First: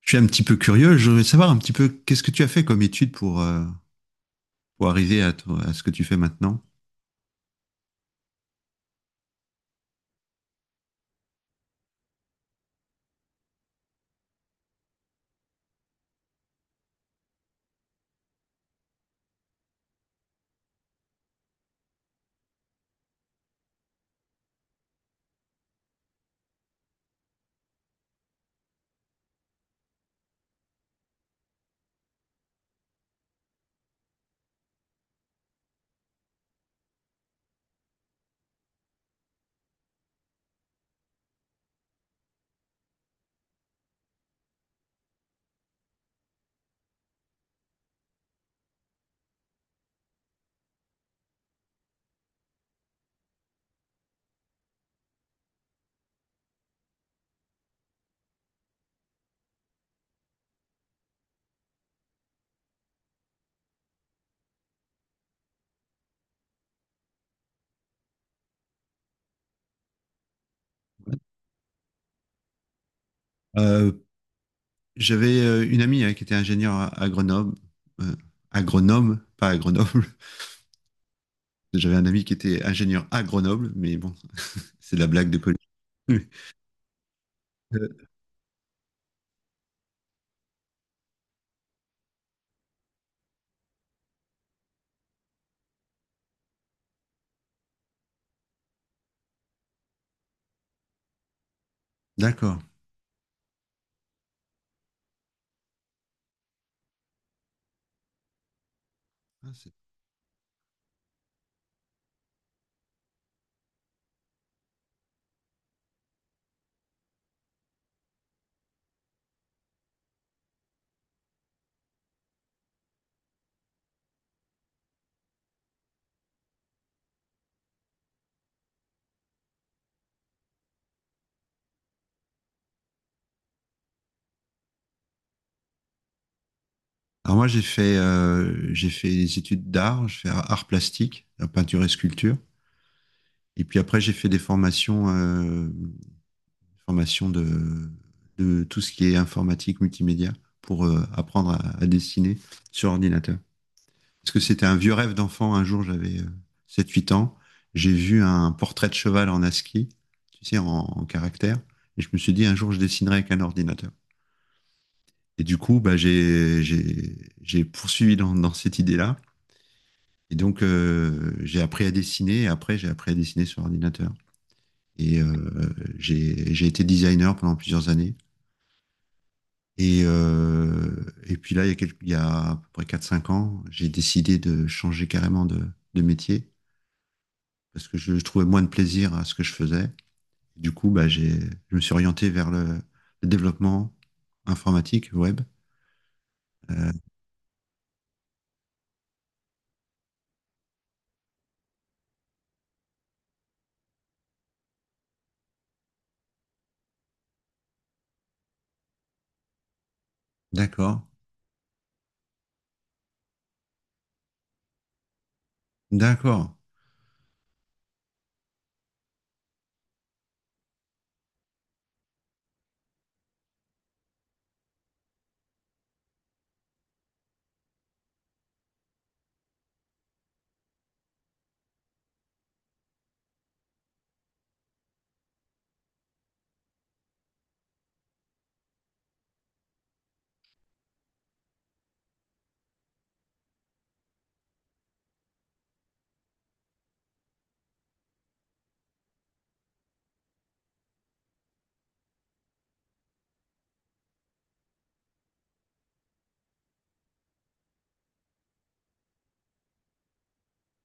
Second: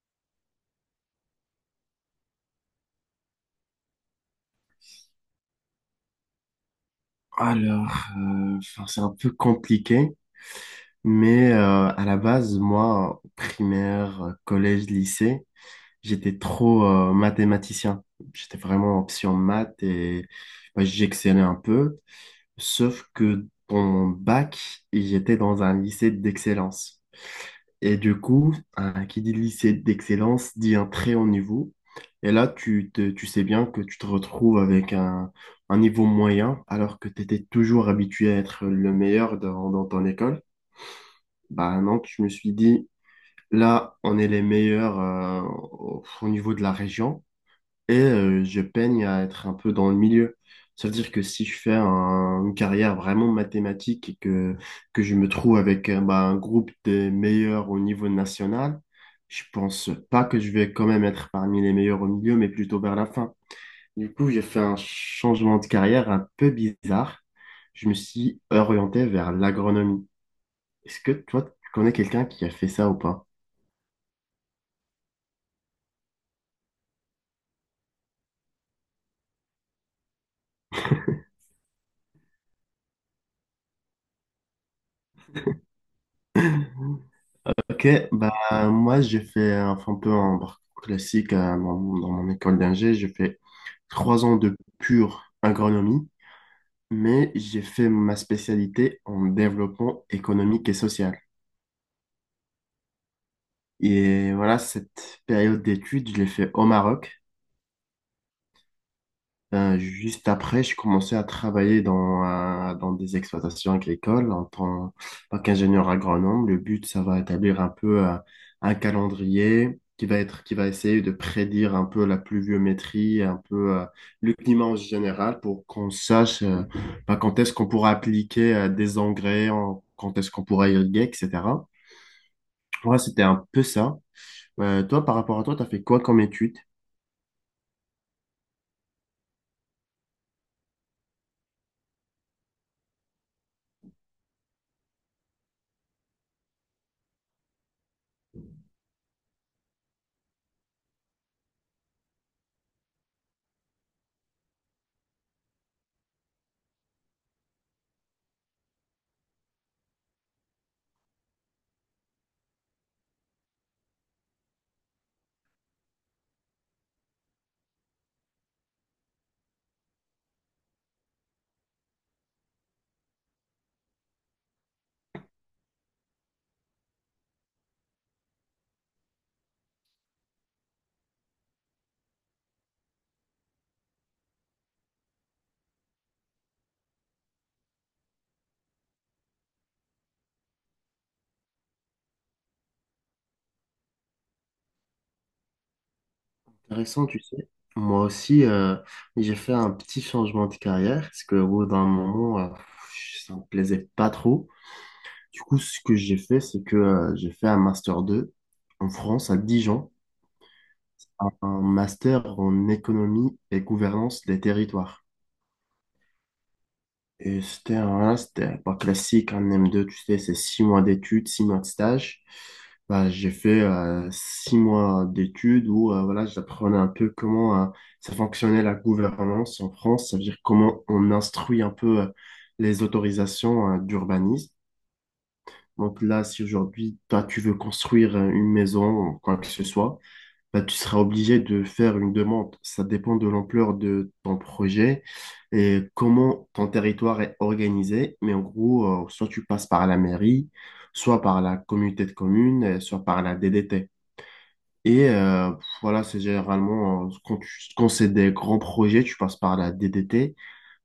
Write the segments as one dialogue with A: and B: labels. A: Je suis un petit peu curieux. Je voudrais savoir un petit peu qu'est-ce que tu as fait comme étude pour arriver à ce que tu fais maintenant.
B: Alors, enfin, c'est un peu compliqué, mais à la base, moi, primaire, collège, lycée, j'étais trop mathématicien. J'étais vraiment option maths et bah, j'excellais un peu. Sauf que dans mon bac, j'étais dans un lycée d'excellence. Et du coup, qui dit lycée d'excellence dit un très haut niveau. Et là, tu sais bien que tu te retrouves avec un niveau moyen, alors que tu étais toujours habitué à être le meilleur dans ton école. Bah non, je me suis dit, là, on est les meilleurs au niveau de la région et je peigne à être un peu dans le milieu. Ça veut dire que si je fais une carrière vraiment mathématique et que je me trouve avec bah, un groupe des meilleurs au niveau national, je pense pas que je vais quand même être parmi les meilleurs au milieu, mais plutôt vers la fin. Du coup, j'ai fait un changement de carrière un peu bizarre. Je me suis orienté vers l'agronomie. Est-ce que toi, tu connais quelqu'un qui a fait ça ou pas?
A: Euh, j'avais une amie, hein, qui était ingénieure euh, agronome, pas à Grenoble. J'avais un ami qui était ingénieur à Grenoble, mais bon, c'est de la blague de police.
B: Ok,
A: Euh,
B: bah moi j'ai fait un peu un parcours classique dans mon école d'ingé. J'ai fait 3 ans de pure agronomie, mais j'ai fait ma spécialité en développement économique et social.
A: D'accord.
B: Et voilà, cette période d'études, je l'ai fait au Maroc.
A: Ah,
B: Juste après, je commençais à travailler dans des exploitations agricoles en tant qu'ingénieur agronome. Le but, ça va établir un peu un calendrier qui va être, qui va essayer de prédire un peu la pluviométrie, un peu le climat en général pour qu'on sache bah, quand est-ce qu'on pourra appliquer des engrais, quand est-ce qu'on pourra irriguer, etc. Ouais, c'était un peu ça. Toi, par rapport à toi, tu as fait quoi comme étude?
A: alors, moi, j'ai fait des études d'art. Je fais art plastique, la peinture et sculpture. Et puis après, j'ai fait des formations, formation de tout ce qui est informatique, multimédia, pour apprendre à, dessiner sur ordinateur. Parce que c'était un vieux rêve d'enfant. Un jour, j'avais 7-8 ans. J'ai vu un portrait de cheval en ASCII, tu sais, en caractère. Et je me suis dit, un jour, je dessinerai avec un ordinateur. Et du coup, bah, j'ai poursuivi dans cette idée-là. Et donc, j'ai appris à dessiner. Et après, j'ai appris à dessiner sur ordinateur. Et j'ai été designer pendant plusieurs années. Et puis là, il y a à peu près quatre cinq ans, j'ai décidé de changer carrément de métier parce que je trouvais moins de plaisir à ce que je faisais. Du coup, bah, je me suis orienté vers le développement informatique web. Euh,
B: Intéressant, tu sais. Moi aussi, j'ai fait un petit changement de carrière parce que au bout d'un moment, ça me plaisait pas trop. Du coup, ce que j'ai fait, c'est que j'ai fait un master 2 en France, à Dijon,
A: d'accord,
B: un master en économie et gouvernance des territoires.
A: d'accord.
B: Et c'était voilà, c'était pas classique, un M2, tu sais, c'est 6 mois d'études, 6 mois de stage. Bah, j'ai fait 6 mois d'études où voilà, j'apprenais un peu comment ça fonctionnait la gouvernance en France, ça veut dire comment on instruit un peu les autorisations d'urbanisme. Donc là, si aujourd'hui, toi, tu veux construire une maison ou quoi que ce soit, bah, tu seras obligé de faire une demande. Ça dépend de l'ampleur de ton projet et comment ton territoire est organisé. Mais en gros, soit tu passes par la mairie, soit par la communauté de communes, et soit par la DDT. Et voilà, c'est généralement, quand c'est des grands projets, tu passes par la DDT.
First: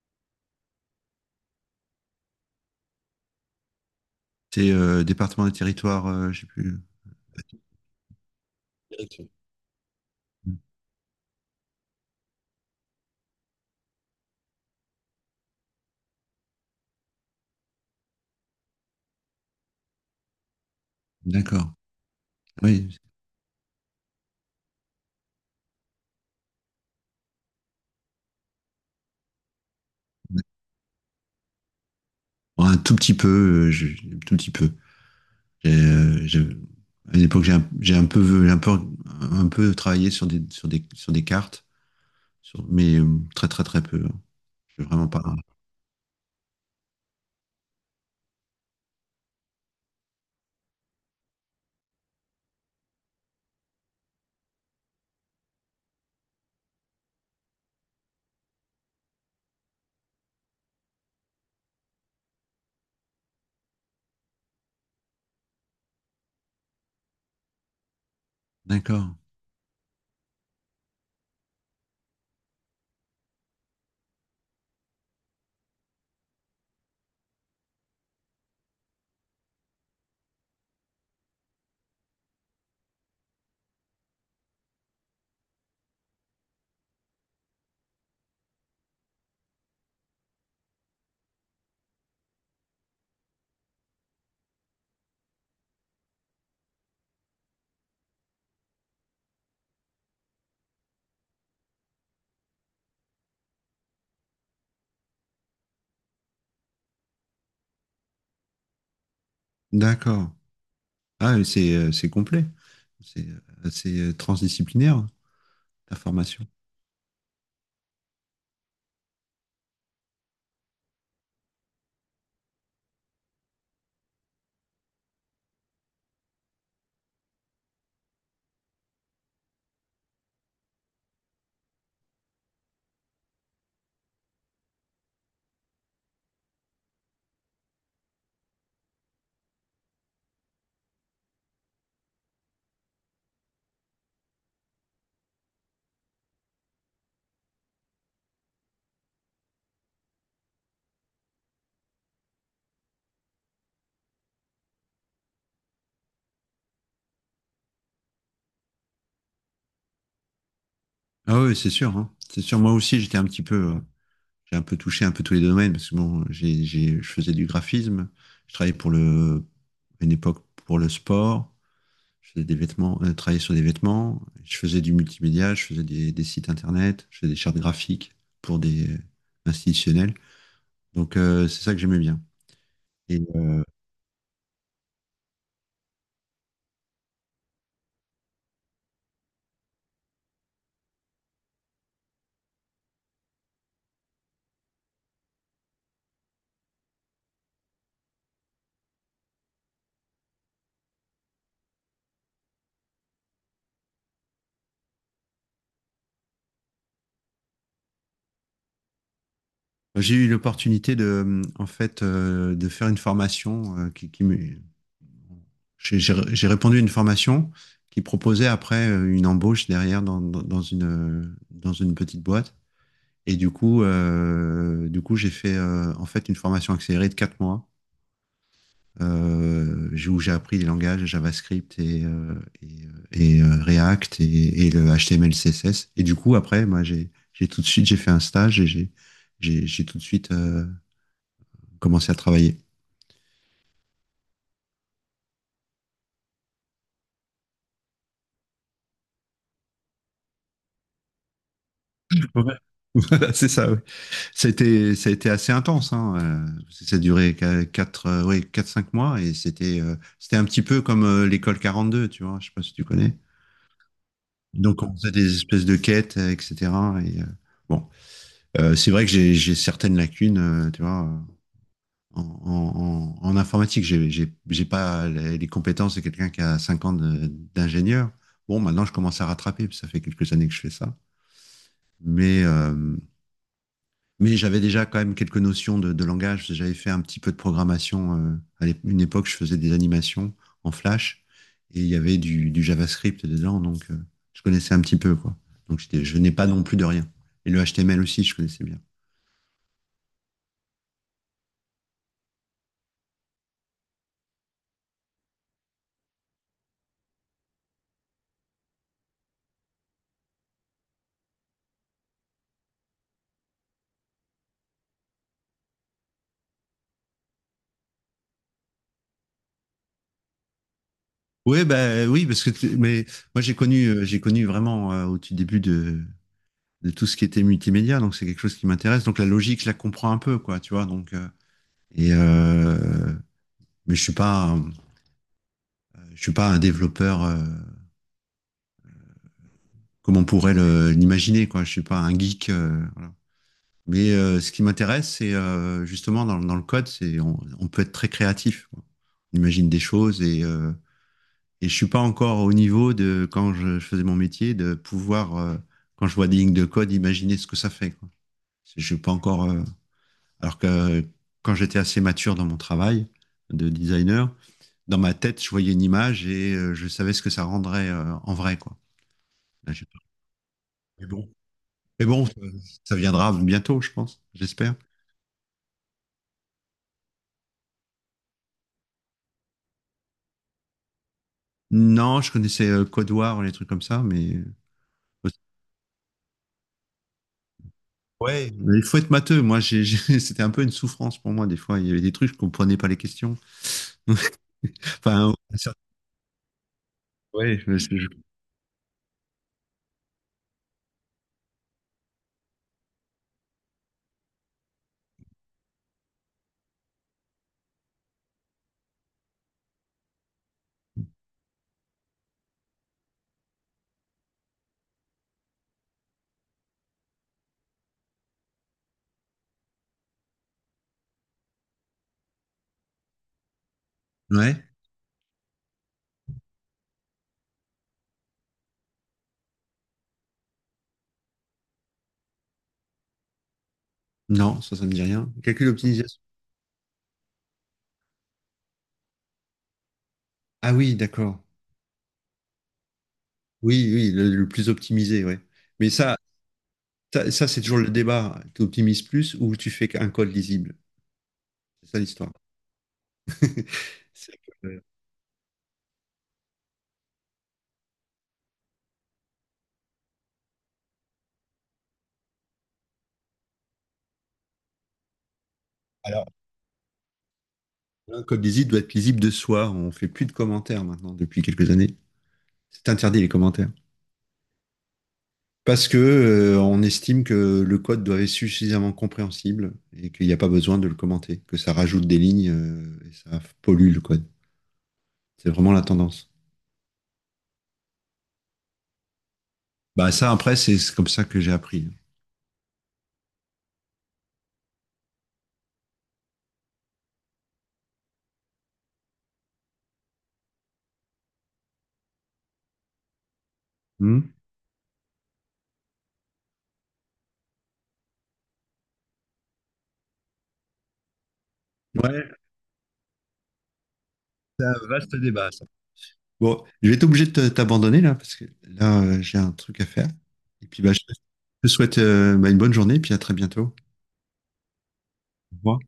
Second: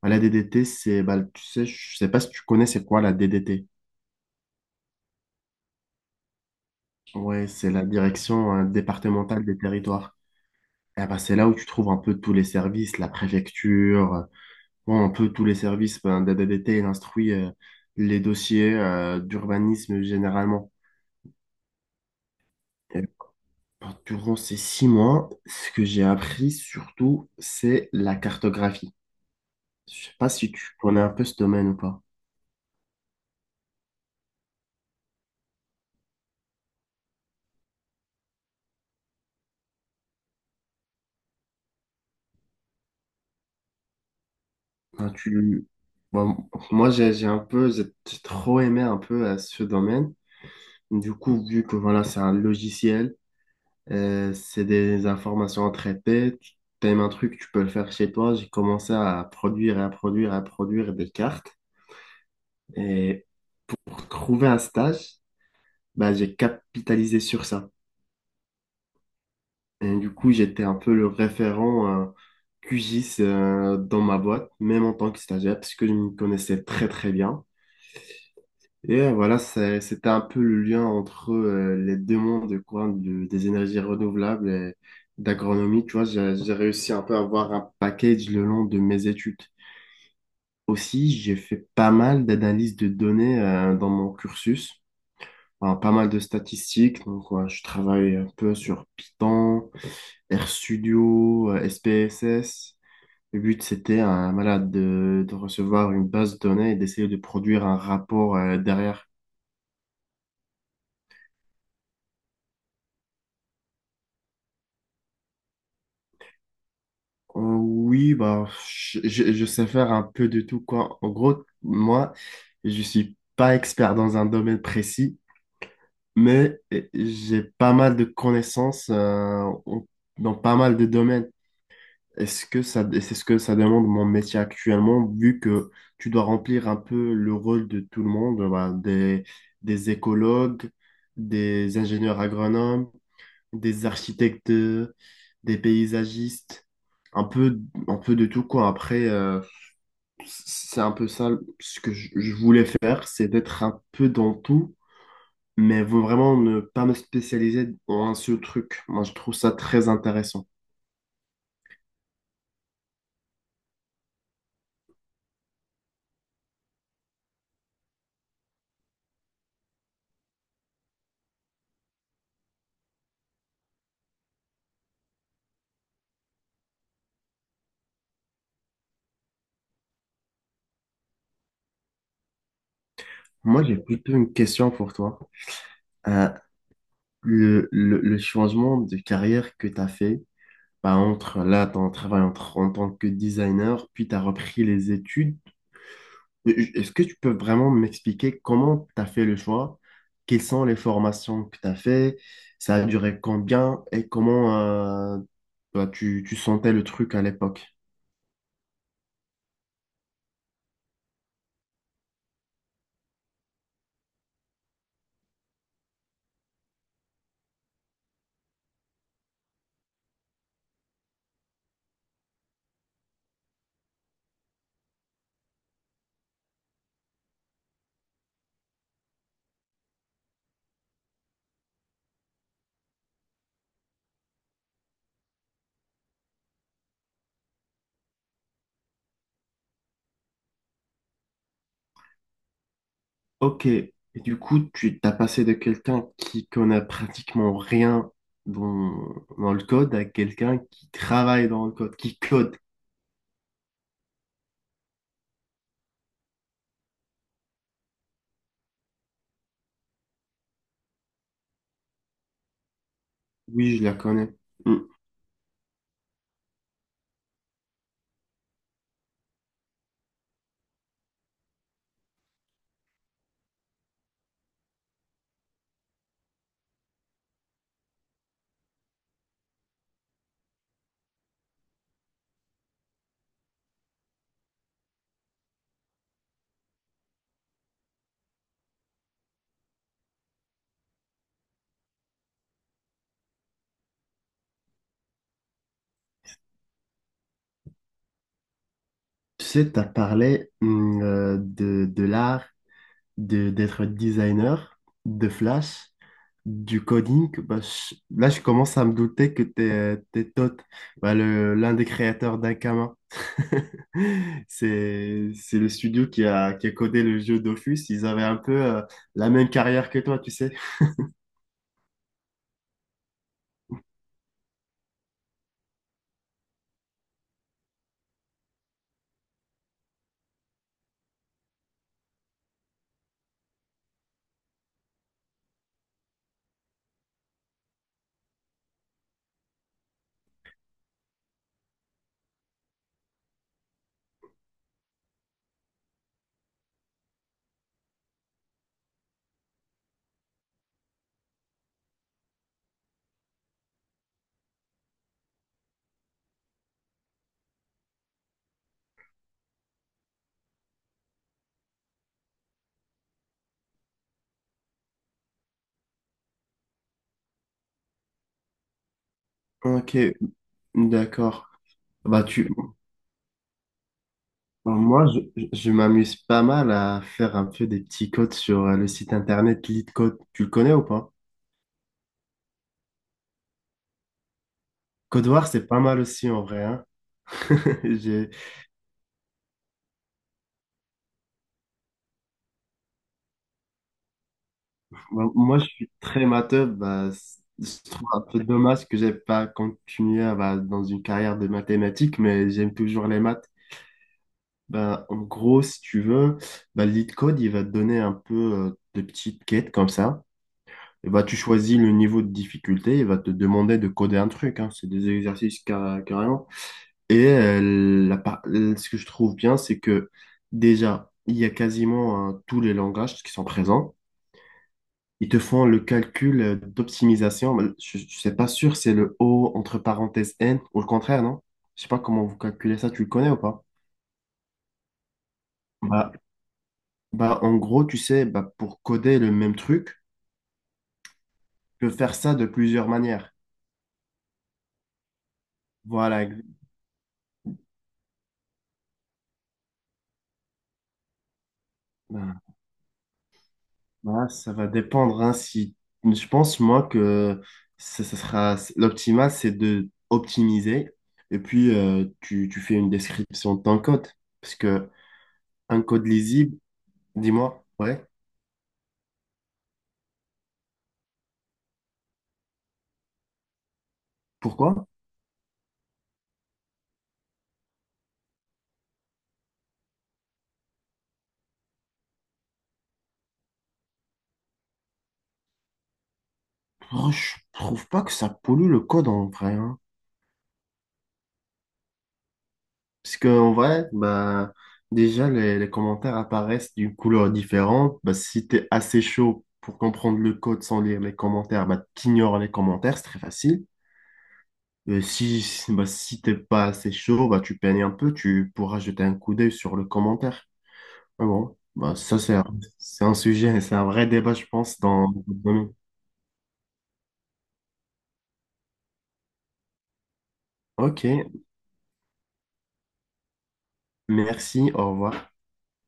B: Bah, la DDT, c'est, bah, tu sais, je sais pas si tu connais, c'est quoi la DDT?
A: C'est département des territoires, je sais plus.
B: Ouais, c'est la direction
A: Direction.
B: départementale des territoires. Eh ben, c'est là où tu trouves un peu tous les services, la préfecture. Un peu tous les services, ben, DADDT, il instruit les dossiers d'urbanisme généralement.
A: D'accord. Oui.
B: Et ben, durant ces 6 mois, ce que j'ai appris surtout, c'est la cartographie. Je sais pas si tu connais un peu ce domaine ou pas.
A: Bon, un tout petit peu, euh, je- un tout petit peu. J'ai, à une époque, j'ai un peu, un peu travaillé sur des cartes, mais très, très, très peu, hein. Je suis vraiment
B: Ben,
A: pas.
B: bon, moi, j'ai trop aimé un peu ce domaine. Du coup, vu que voilà, c'est un logiciel, c'est des informations à traiter, tu aimes un truc, tu peux le faire chez toi. J'ai commencé à produire et à produire et à produire des cartes. Et pour trouver un stage, bah, j'ai capitalisé sur ça.
A: D'accord,
B: Et du coup, j'étais un peu le référent QGIS dans ma boîte, même en tant que stagiaire, parce que je me connaissais très très bien. Et voilà, c'était un peu le lien entre les deux mondes, quoi, des énergies renouvelables et d'agronomie. Tu vois, j'ai réussi un peu à avoir un package le long de mes études. Aussi, j'ai fait pas mal d'analyses de données dans mon cursus. Alors, pas mal de statistiques. Donc, ouais, je travaille un peu sur Python, RStudio, SPSS. Le but, c'était un malade de recevoir une base de données et d'essayer de produire un rapport derrière.
A: d'accord. Ah, c'est complet. C'est assez transdisciplinaire, ta formation.
B: Oui, bah, je sais faire un peu de tout, quoi. En gros, moi, je suis pas expert dans un domaine précis, mais j'ai pas mal de connaissances dans pas mal de domaines. Est-ce que ça, et c'est ce que ça demande mon métier actuellement, vu que tu dois remplir un peu le rôle de tout le monde, voilà, des écologues, des ingénieurs agronomes, des architectes, des paysagistes, un peu, un peu, de tout, quoi. Après, c'est un peu ça ce que je voulais faire, c'est d'être un peu dans tout, mais vraiment ne pas me spécialiser dans un seul truc. Moi, je trouve ça très intéressant.
A: Ah oui, c'est sûr, hein. C'est sûr. Moi aussi, j'étais un petit peu, j'ai un peu touché un peu tous les domaines parce que bon, je faisais du graphisme. Je travaillais à une époque pour le sport. Je faisais des vêtements, travaillais sur des vêtements, je faisais du multimédia, je faisais des sites internet, je faisais des chartes graphiques pour des institutionnels. Donc, c'est ça que j'aimais bien. Et
B: Moi, j'ai plutôt une question pour toi. Euh, le changement de carrière que tu as fait, bah, entre là, ton travail entre, en tant que designer, puis tu as repris les études. Est-ce que tu peux vraiment m'expliquer comment tu as fait le choix? Quelles sont les formations que tu as fait? Ça a duré combien? Et comment euh, bah, tu sentais le truc à l'époque?
A: j'ai eu l'opportunité en fait, de faire une formation, qui me- j'ai répondu à une formation qui proposait après une embauche derrière dans une petite boîte. Et du coup, j'ai fait, en fait, une formation accélérée de 4 mois, où j'ai appris les langages JavaScript et React et le HTML, CSS. Et du coup, après, moi, j'ai tout de suite, j'ai fait un stage et j'ai tout de suite commencé à travailler.
B: Ok, et du coup, tu t'as passé de quelqu'un qui connaît pratiquement rien dans, dans le code à quelqu'un qui travaille dans le code, qui
A: Ouais.
B: code.
A: C'est ça, ouais. Ça a été assez intense, hein. Ça a duré 4 quatre cinq mois et c'était, c'était un petit peu comme l'école 42, tu vois, je sais pas si tu connais.
B: Oui, je la connais. Mm.
A: Donc, on faisait des espèces de quêtes, etc. Et, bon, c'est vrai que j'ai certaines lacunes, tu vois, en informatique, j'ai pas les compétences de quelqu'un qui a 5 ans d'ingénieur. Bon, maintenant, je commence à rattraper, parce que ça fait quelques années que je fais ça. Mais, euh, mais j'avais déjà quand même quelques notions de langage, parce que j'avais fait un petit peu de programmation. À une époque, je faisais des animations en Flash, et il y avait du JavaScript dedans, donc je connaissais un petit peu, quoi. Donc, je n'ai pas non plus de rien. Et le HTML aussi, je connaissais bien.
B: Tu sais, t'as parlé de l'art d'être designer, de Flash, du coding. Bah, là, je commence à me douter que t'es Toth, bah, l'un des créateurs d'Akama. C'est le studio qui a codé le jeu Dofus. Ils avaient un peu la même carrière que toi, tu sais.
A: Ouais, bah oui, parce que mais moi j'ai connu vraiment, au tout début de tout ce qui était multimédia, donc c'est quelque chose qui m'intéresse. Donc, la logique, je la comprends un peu, quoi, tu vois. Et euh, mais je suis pas un développeur, comme on pourrait l'imaginer, quoi. Je suis pas un geek. Mais ce qui m'intéresse, c'est, justement dans le code, c'est on peut être très créatif, quoi. On imagine des choses, et je suis pas encore au niveau de quand je faisais mon métier de pouvoir, quand je vois des lignes de code, imaginer ce que ça fait, quoi. Je suis pas encore, alors que quand j'étais assez mature dans mon travail de designer, dans ma tête, je voyais une image et, je savais ce que ça rendrait, en vrai, quoi. Là, j'ai
B: Ok,
A: pas- Mais bon,
B: d'accord.
A: mais
B: Bah
A: bon, ça,
B: tu,
A: ça viendra bientôt, je pense,
B: bah,
A: j'espère.
B: moi je m'amuse pas mal à faire un peu des petits codes sur le site internet LeetCode. Tu le connais ou pas?
A: Non, je connaissais, Code War, les trucs comme ça, mais...
B: Code War, c'est pas mal aussi en vrai, hein. J'ai.
A: Ouais, mais il faut être matheux. Moi, c'était un peu une souffrance pour moi. Des fois, il y avait des trucs, je comprenais pas les questions.
B: Bon,
A: Enfin,
B: moi, je suis très matheux. Bah,
A: ouais,
B: je trouve un peu dommage que j'ai pas continué bah, dans une carrière de mathématiques, mais j'aime toujours les maths. Bah, en gros, si tu veux, bah, LeetCode, il va te donner un peu de petites quêtes comme ça. Et bah, tu choisis le niveau de difficulté, il va te demander de coder un truc, hein. C'est des exercices carrément. Et ce que je trouve bien, c'est que déjà, il y a quasiment tous les langages qui sont présents.
A: ouais.
B: Ils te font le calcul d'optimisation. Bah, je ne sais pas sûr, c'est le O entre parenthèses N ou le contraire, non? Je sais pas comment vous calculez ça, tu le connais ou pas?
A: Non, ça me dit rien. Calcul
B: Bah,
A: optimisation.
B: en gros, tu sais, bah, pour coder le même truc,
A: Ah oui, d'accord.
B: tu peux faire ça de plusieurs manières.
A: Oui, oui, le plus optimisé, ouais. Mais ça,
B: Voilà,
A: ça, ça, c'est toujours le débat. Tu optimises plus ou tu fais un code lisible? C'est ça l'histoire.
B: bah,
A: C'est que-
B: ça va
A: euh,
B: dépendre, hein. Si... je pense, moi, que ça sera... l'optimal, c'est de optimiser et puis tu fais une description de ton code. Parce que un code
A: Alors,
B: lisible, dis-moi, ouais,
A: un code lisible doit être lisible de soi. On fait plus de commentaires maintenant depuis quelques années. C'est interdit les commentaires.
B: pourquoi?
A: Parce que, on estime que le code doit être suffisamment compréhensible et qu'il n'y a pas besoin de le commenter, que ça rajoute des lignes, et ça pollue le code. C'est vraiment la tendance.
B: Oh, je trouve pas que ça pollue le code en vrai, hein.
A: Bah ça, après, c'est comme ça que j'ai appris.
B: Parce que en vrai, bah déjà les commentaires apparaissent d'une couleur différente. Bah, si t'es assez chaud pour comprendre le code sans lire les commentaires, bah t'ignores les commentaires, c'est très facile.
A: Hmm,
B: Et bah si t'es pas assez chaud, bah tu peignes un peu, tu pourras jeter un coup d'œil sur le commentaire. Mais bon, bah ça
A: ouais,
B: c'est un, sujet, c'est un vrai débat, je
A: c'est un
B: pense, dans.
A: vaste
B: dans- le
A: débat, ça.
B: domaine.
A: Bon, je vais être obligé de t'abandonner là, parce que là, j'ai un truc à faire. Et puis, bah, je
B: Ok,
A: te je te souhaite, bah, une bonne journée et puis à très bientôt.
B: merci, au revoir.
A: Au revoir.